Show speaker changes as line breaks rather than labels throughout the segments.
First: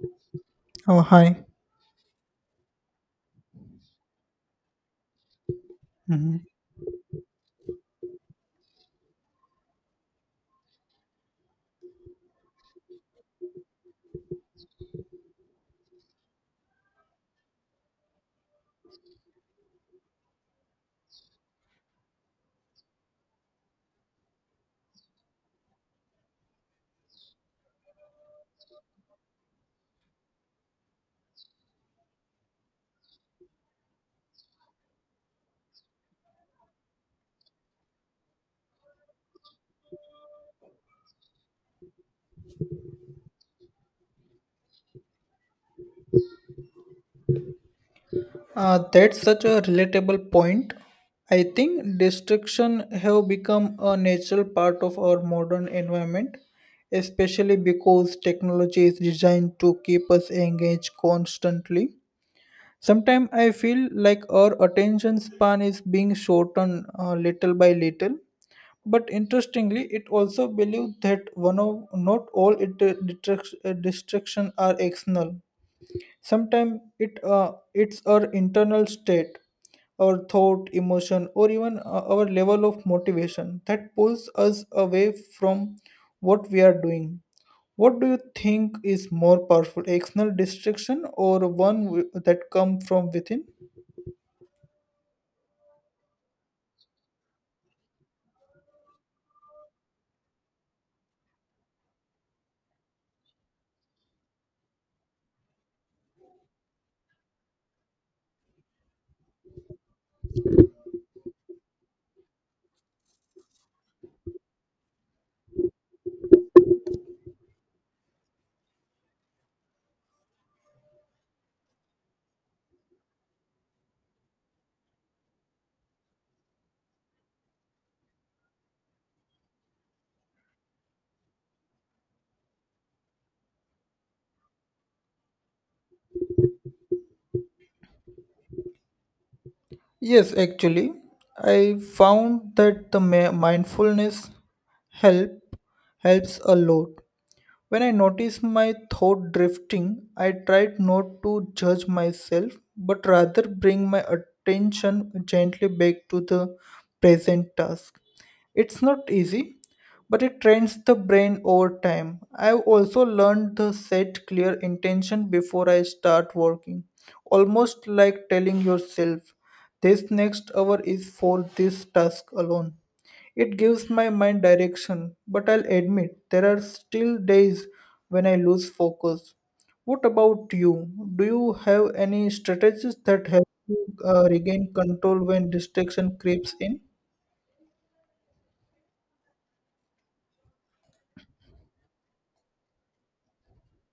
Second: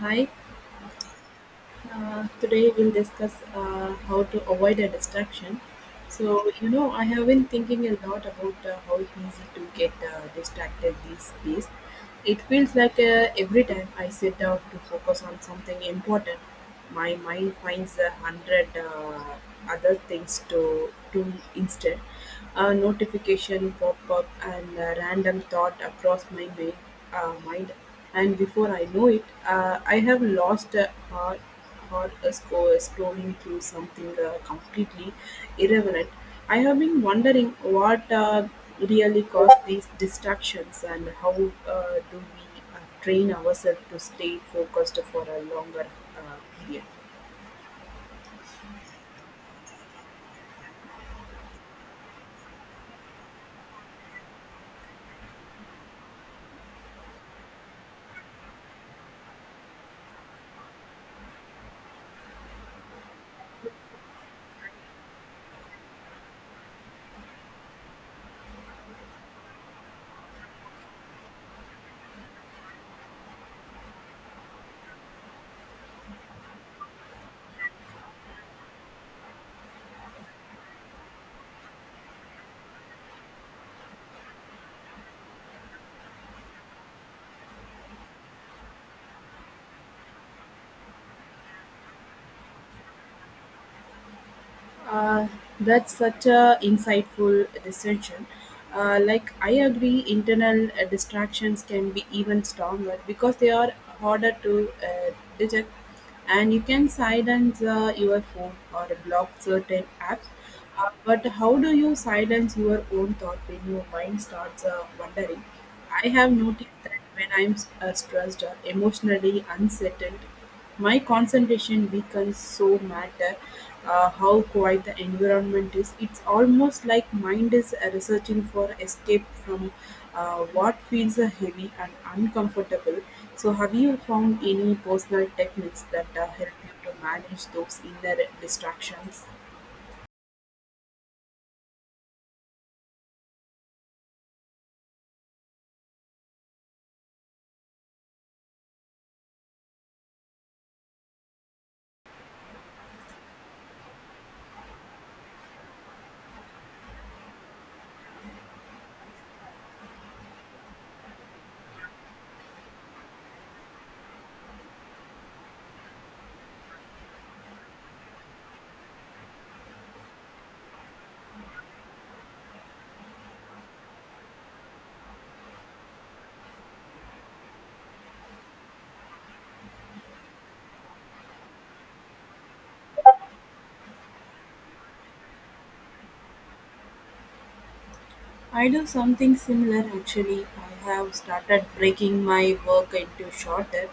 Hi.
Oh, hi.
Today we'll discuss how to avoid a distraction.
Mhm.
So, I have been thinking a lot about how easy to get distracted these days. It feels like every time I sit down to focus on something important, my mind finds a hundred other things to do instead. A notification pop up and a random thought across my mind, and before I know it, I have lost a or a scrolling through something completely irrelevant. I have been wondering what really cause these distractions and how do we train ourselves to stay focused for a longer uh, period.
That's such a relatable point. I think destruction have become a natural part of our modern environment, especially because technology is designed to keep us engaged constantly. Sometimes I feel like our attention span is being shortened little by little. But interestingly, it also believes that one of not all it, distraction are external. Sometimes it's our internal state, our thought, emotion, or even our level of motivation that pulls us away from what we are doing. What do you think is more powerful, external distraction or that come from within?
Uh, that's such a insightful discussion. Like I agree, internal distractions can be even stronger because they are harder to detect, and you can silence your phone or block certain apps. But how do you silence your own thought when your mind starts wandering? I have noticed that when I'm stressed or emotionally unsettled, my concentration weakens so matter how quiet the environment is. It's almost like mind is researching for escape from what feels heavy and uncomfortable. So have you found any personal techniques that help you to manage those inner distractions?
Yes, actually, I found that the mindfulness help helps a lot. When I notice my thought drifting, I tried not to judge myself, but rather bring my attention gently back to the present task. It's not easy, but it trains the brain over time. I've also learned to set clear intention before I start working, almost like telling yourself, this next hour is for this task alone. It gives my mind direction, but I'll admit there are still days when I lose focus. What about you? Do you have any strategies that help you regain control when distraction creeps in?
I do something similar actually. I have started breaking my work into shorter,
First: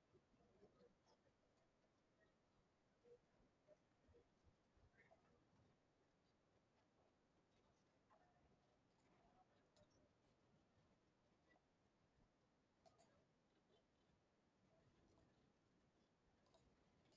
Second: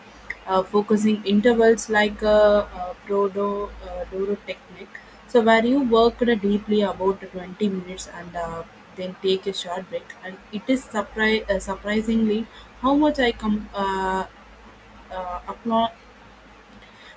focusing intervals like a Prodo Doro technique. So, where you work deeply about 20 minutes and then take a short break. And it is surprisingly how much I come apply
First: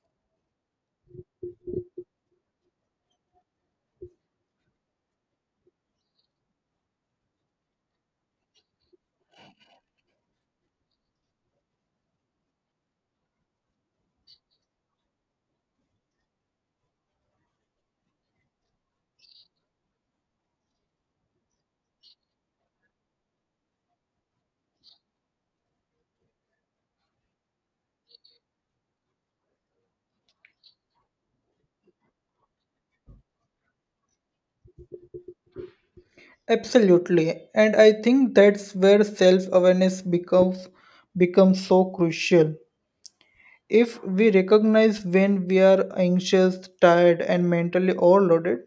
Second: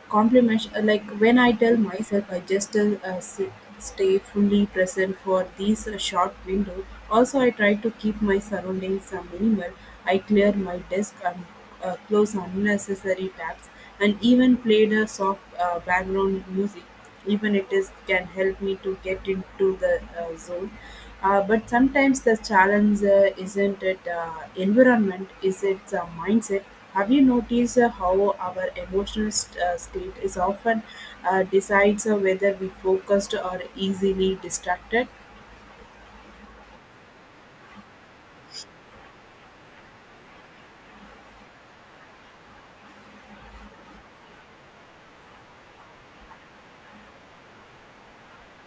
compliments like when I tell myself I just sit, stay fully present for these short window. Also, I try to keep my surroundings minimal. I clear my desk and close unnecessary tabs, and even played a soft background music. Even it is can help me to get into the zone. But sometimes the challenge isn't it environment, is its mindset. Have you noticed how our emotional state is often decides whether we focused or easily distracted?
Absolutely, and I think that's where self-awareness becomes so crucial. If we recognize when we are anxious, tired, and mentally overloaded,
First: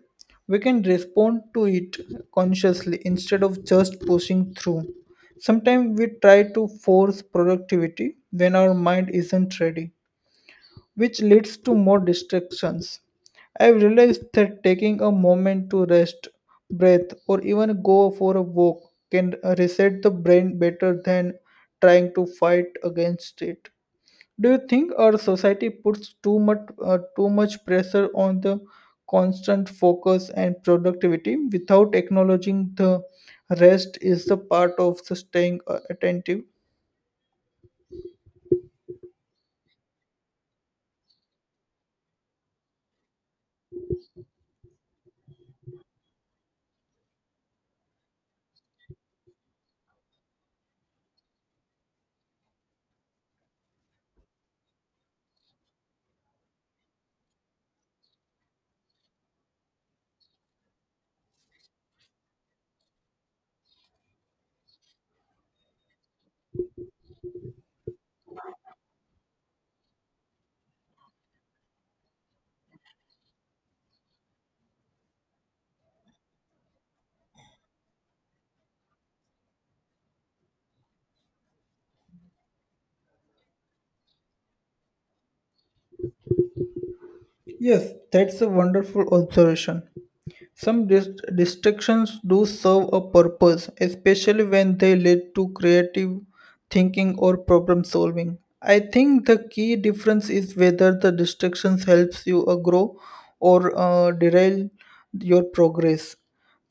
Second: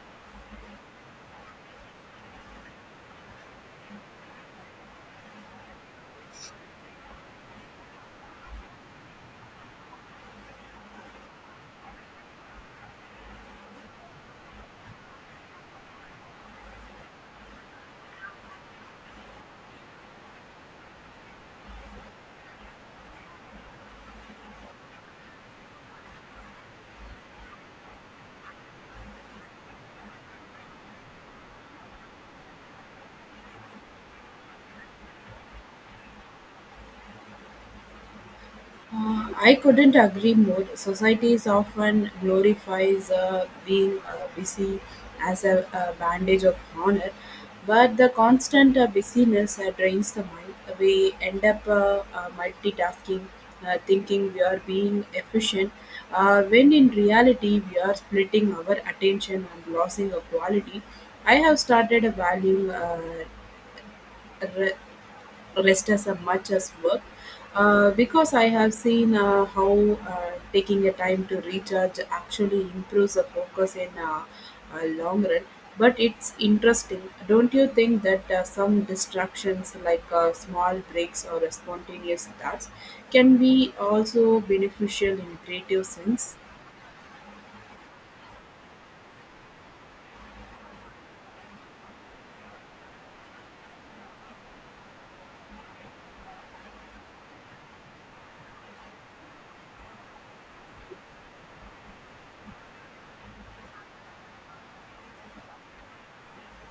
we can respond to it consciously instead of just pushing through. Sometimes we try to force productivity when our mind isn't ready, which leads to more distractions. I've realized that taking a moment to rest, breathe, or even go for a walk can reset the brain better than trying to fight against it. Do you think our society puts too much pressure on the constant focus and productivity without acknowledging the rest is the part of the staying attentive?
I couldn't agree more. Society is often glorifies being busy as a bandage of honor, but the constant busyness drains the mind. We end up multitasking, thinking we are being efficient, when in reality we are splitting our attention and losing a quality. I have started valuing re- rest as a much as work because I have seen how taking a time to recharge actually improves the focus in a long run. But it's interesting, don't you think that some distractions like small breaks or spontaneous thoughts can be also beneficial in creative sense?
Yes, that's a wonderful observation. Some dis- distractions do serve a purpose, especially when they lead to creative thinking or problem solving. I think the key difference is whether the distractions helps you grow or derail your progress.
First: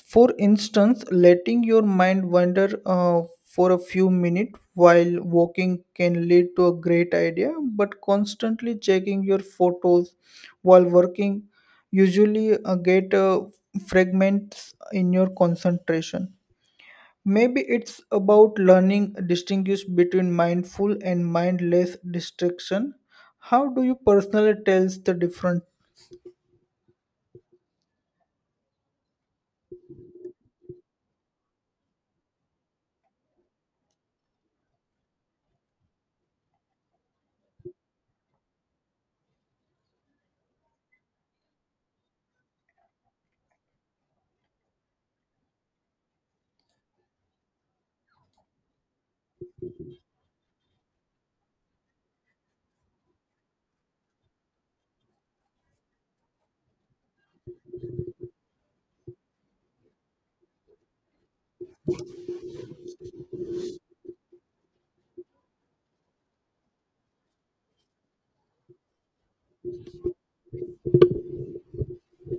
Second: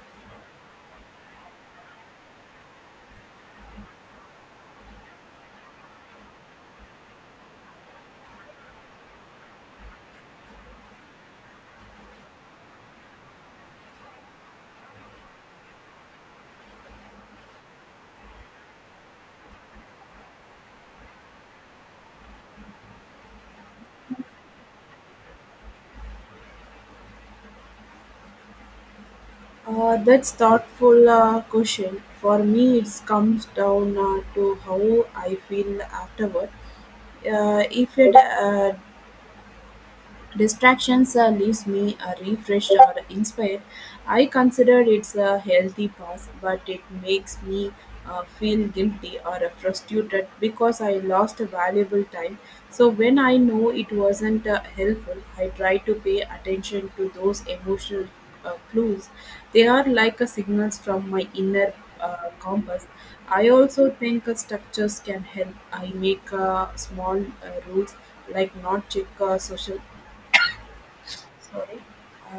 For instance, letting your mind wander for a few minutes while walking can lead to a great idea, but constantly checking your photos while working usually get fragments in your concentration. Maybe it's about learning distinguish between mindful and mindless distraction. How do you personally tell the difference?
That's thoughtful question. For me, it comes down to how I feel afterward. If it distractions leaves me refreshed or inspired. I consider it's a healthy pass, but it makes me feel guilty or frustrated because I lost valuable time. So when I know it wasn't helpful, I try to pay attention to those emotional clues. They are like a signals from my inner compass. I also think structures can help. I make small rules like not check social, sorry,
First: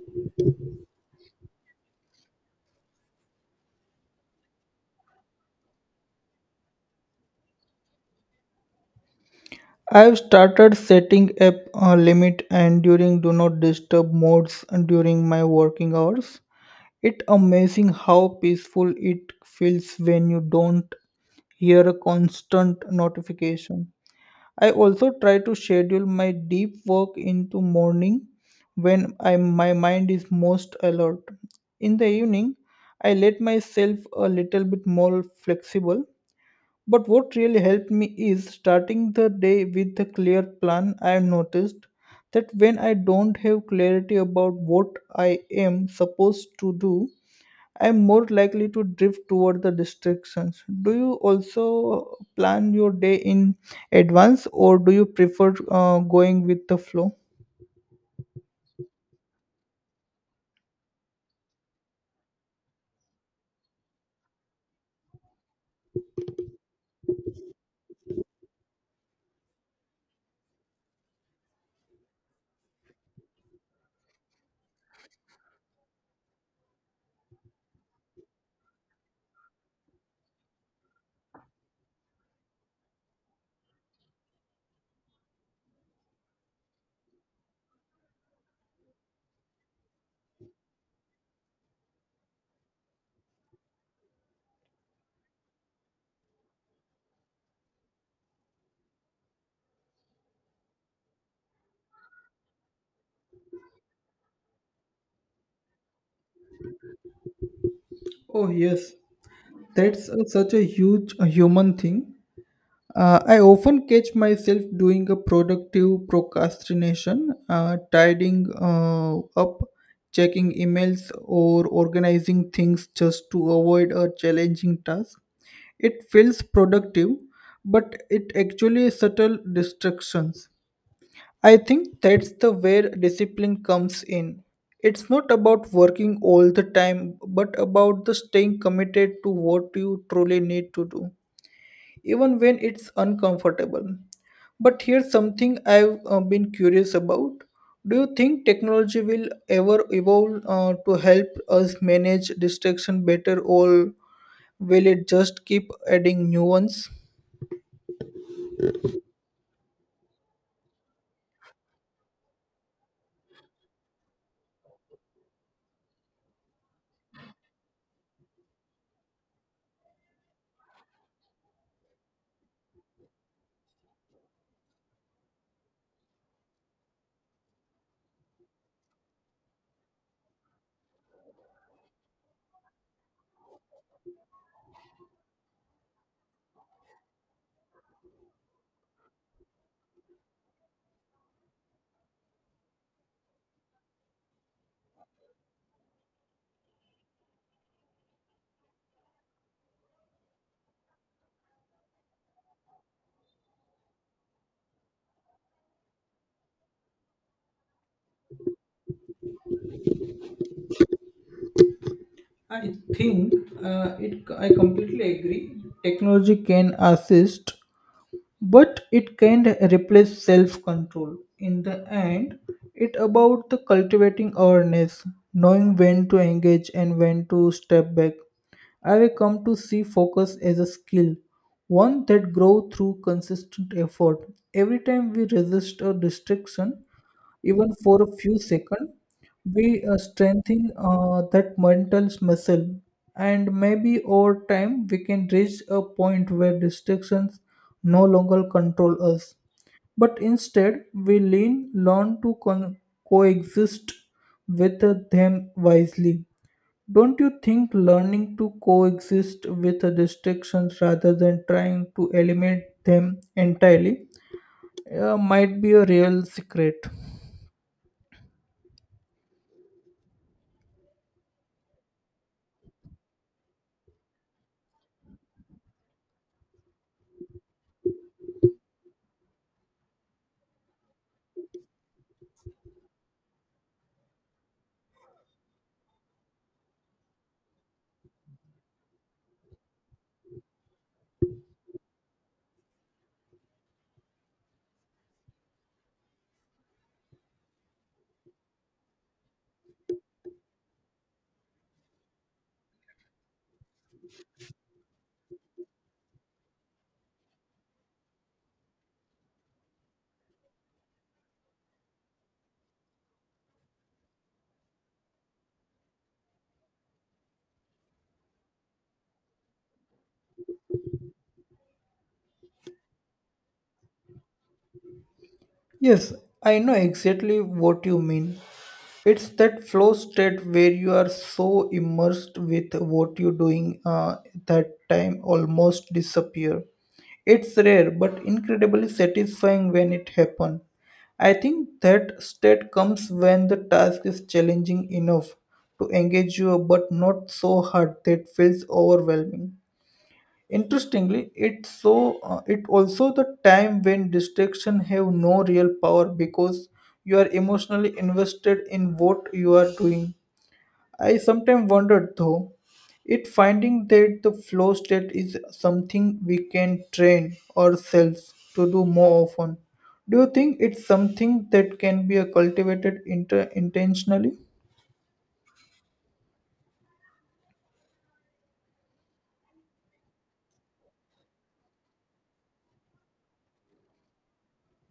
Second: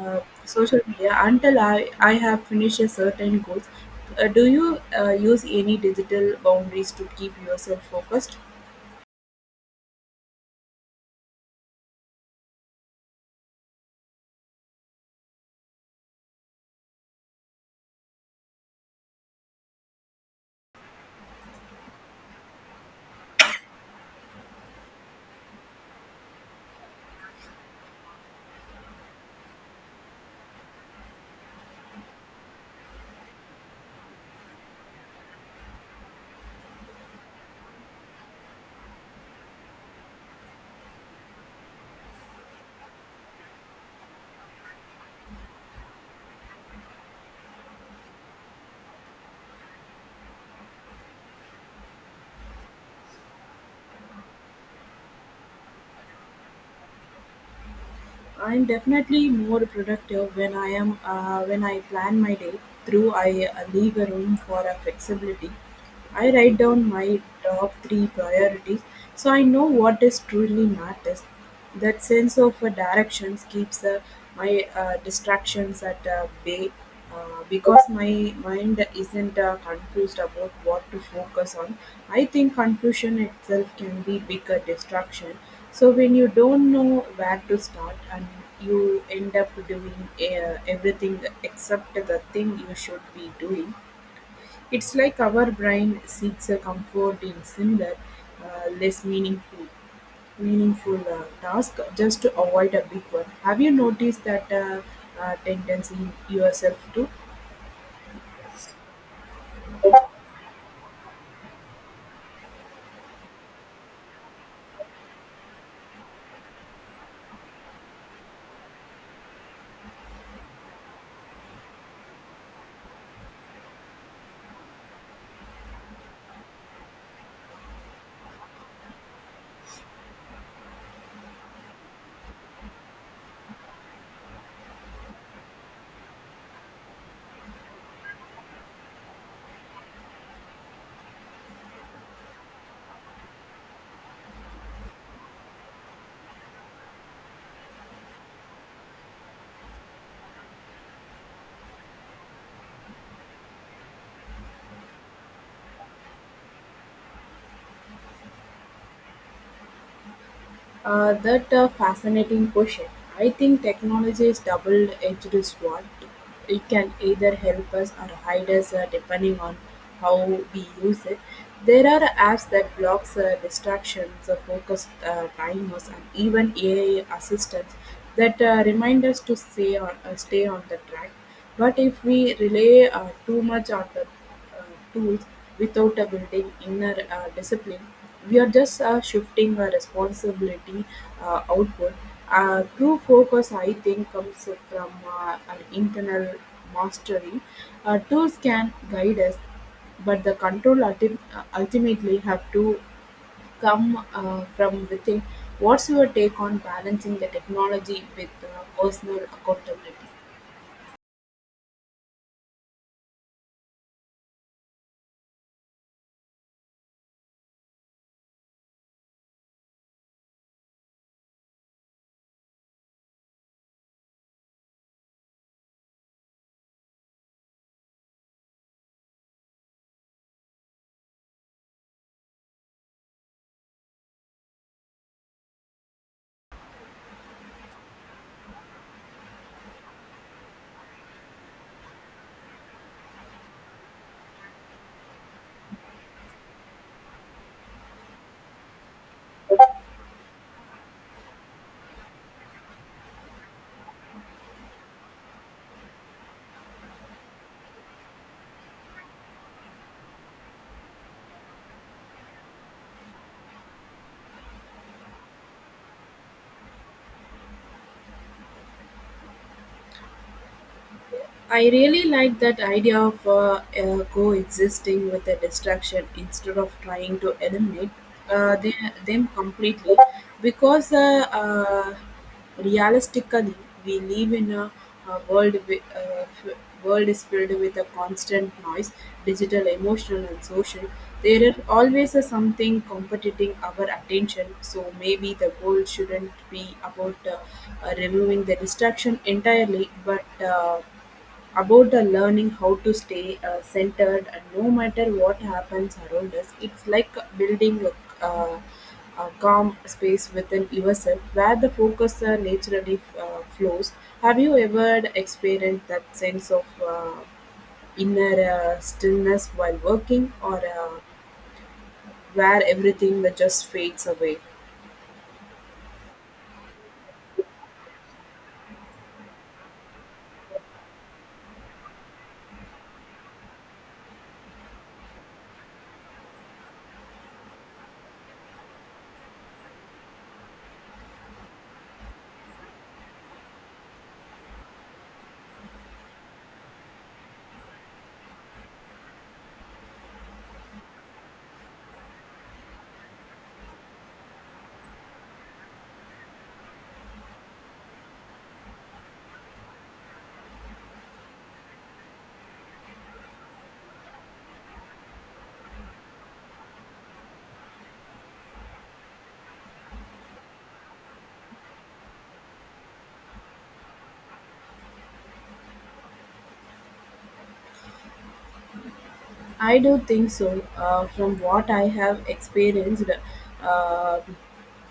social media until I have finished a certain goals. Do you use any digital boundaries to keep yourself focused?
I've started setting up a limit and during do not disturb modes during my working hours. It's amazing how peaceful it feels when you don't hear a constant notification. I also try to schedule my deep work into morning when my mind is most alert. In the evening, I let myself a little bit more flexible, but what really helped me is starting the day with a clear plan. I have noticed that when I don't have clarity about what I am supposed to do, I am more likely to drift toward the distractions. Do you also plan your day in advance or do you prefer going with the flow?
I'm definitely more productive when I am when I plan my day through. I leave a room for a flexibility. I write down my top three priorities so I know what is truly matters. That sense of directions keeps my distractions at bay because my mind isn't confused about what to focus on. I think confusion itself can be bigger distraction, so when you don't know where to start and you end up doing everything except the thing you should be doing, it's like our brain seeks a comfort in similar, uh, less meaningful, meaningful task just to avoid a big one. Have you noticed that tendency in yourself too?
Oh, yes, such a huge human thing. I often catch myself doing a productive procrastination, tidying up, checking emails, or organizing things just to avoid a challenging task. It feels productive, but it actually subtle distractions. I think that's the where discipline comes in. It's not about working all the time, but about the staying committed to what you truly need to do, even when it's uncomfortable. But here's something I've been curious about. Do you think technology will ever evolve to help us manage distraction better, or will it just keep adding new ones?
That a fascinating question. I think technology is double-edged sword. It can either help us or hide us, depending on how we use it. There are apps that blocks distractions, focus timers, and even AI assistants that remind us to stay on, stay on the track. But if we rely too much on the tools without a building inner discipline. We are just shifting our responsibility outward. True focus, I think, comes from an internal mastery. Tools can guide us, but the control ultimately have to come from within. What's your take on balancing the technology with personal accountability?
I think it. I completely agree. Technology can assist, but it can not replace self-control. In the end, it about the cultivating awareness, knowing when to engage and when to step back. I will come to see focus as a skill, one that grows through consistent effort. Every time we resist a distraction, even for a few seconds, we strengthen that mental muscle. And maybe over time, we can reach a point where distractions no longer control us. But instead, learn to coexist with them wisely. Don't you think learning to coexist with the distractions rather than trying to eliminate them entirely might be a real secret?
I really like that idea of coexisting with a distraction instead of trying to eliminate uh, the, them completely because realistically we live in a world wi- f- world is filled with a constant noise, digital emotional and social. There is always a something competing our attention, so maybe the goal shouldn't be about removing the distraction entirely but about the learning how to stay centered and no matter what happens around us. It's like building a, a, a calm space within yourself where the focus naturally flows. Have you ever experienced that sense of inner stillness while working or where everything that just fades away?
Yes, I know exactly what you mean. It's that flow state where you are so immersed with what you're doing that time almost disappear. It's rare but incredibly satisfying when it happens. I think that state comes when the task is challenging enough to engage you but not so hard that feels overwhelming. Interestingly, it also the time when distraction have no real power because you are emotionally invested in what you are doing. I sometimes wondered though, it finding that the flow state is something we can train ourselves to do more often. Do you think it's something that can be cultivated intentionally?
I do think so. From what I have experienced, uh,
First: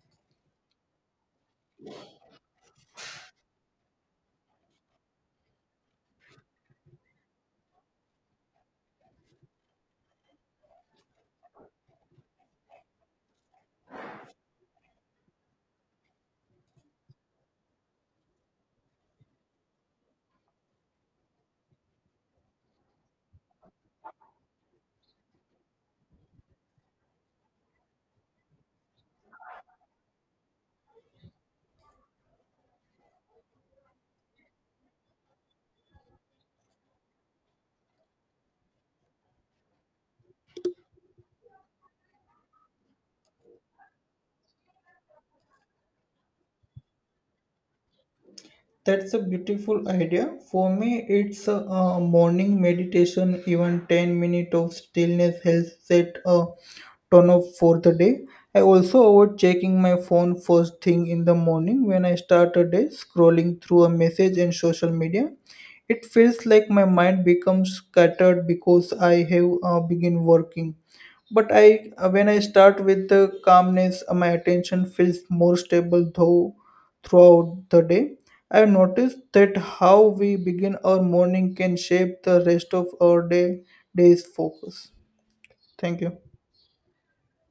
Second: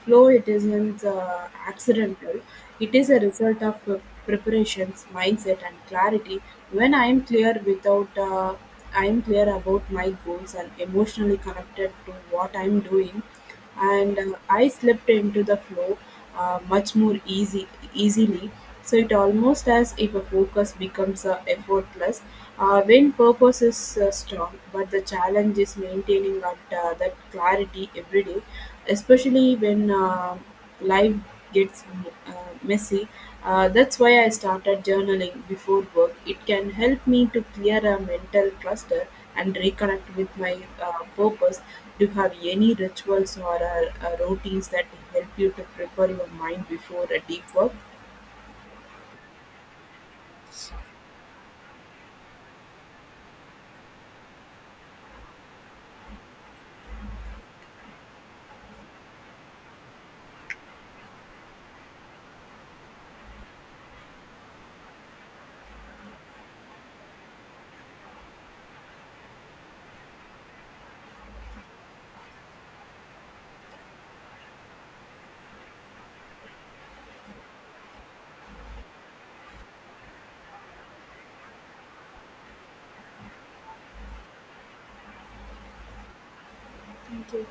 flow it isn't accidental. It is a result of preparations, mindset, and clarity. When I am clear without, I am clear about my goals and emotionally connected to what I am doing, and I slipped into the flow much more easy easily. So it almost as if a focus becomes effortless when purpose is strong, but the challenge is maintaining that clarity every day, especially when life gets uh, messy. That's why I started journaling before work. It can help me to clear a mental cluster and reconnect with my purpose. Do you have any rituals or routines that help you to prepare your mind before a deep work?
That's a beautiful idea. For me, it's morning meditation, even 10 minutes of stillness helps set a tone of for the day. I also avoid checking my phone first thing in the morning when I start a day, scrolling through a message and social media. It feels like my mind becomes scattered because I have begin working. But I, when I start with the calmness, my attention feels more stable though throughout the day. I have noticed that how we begin our morning can shape the rest of our day's focus. Thank you.
Thank you.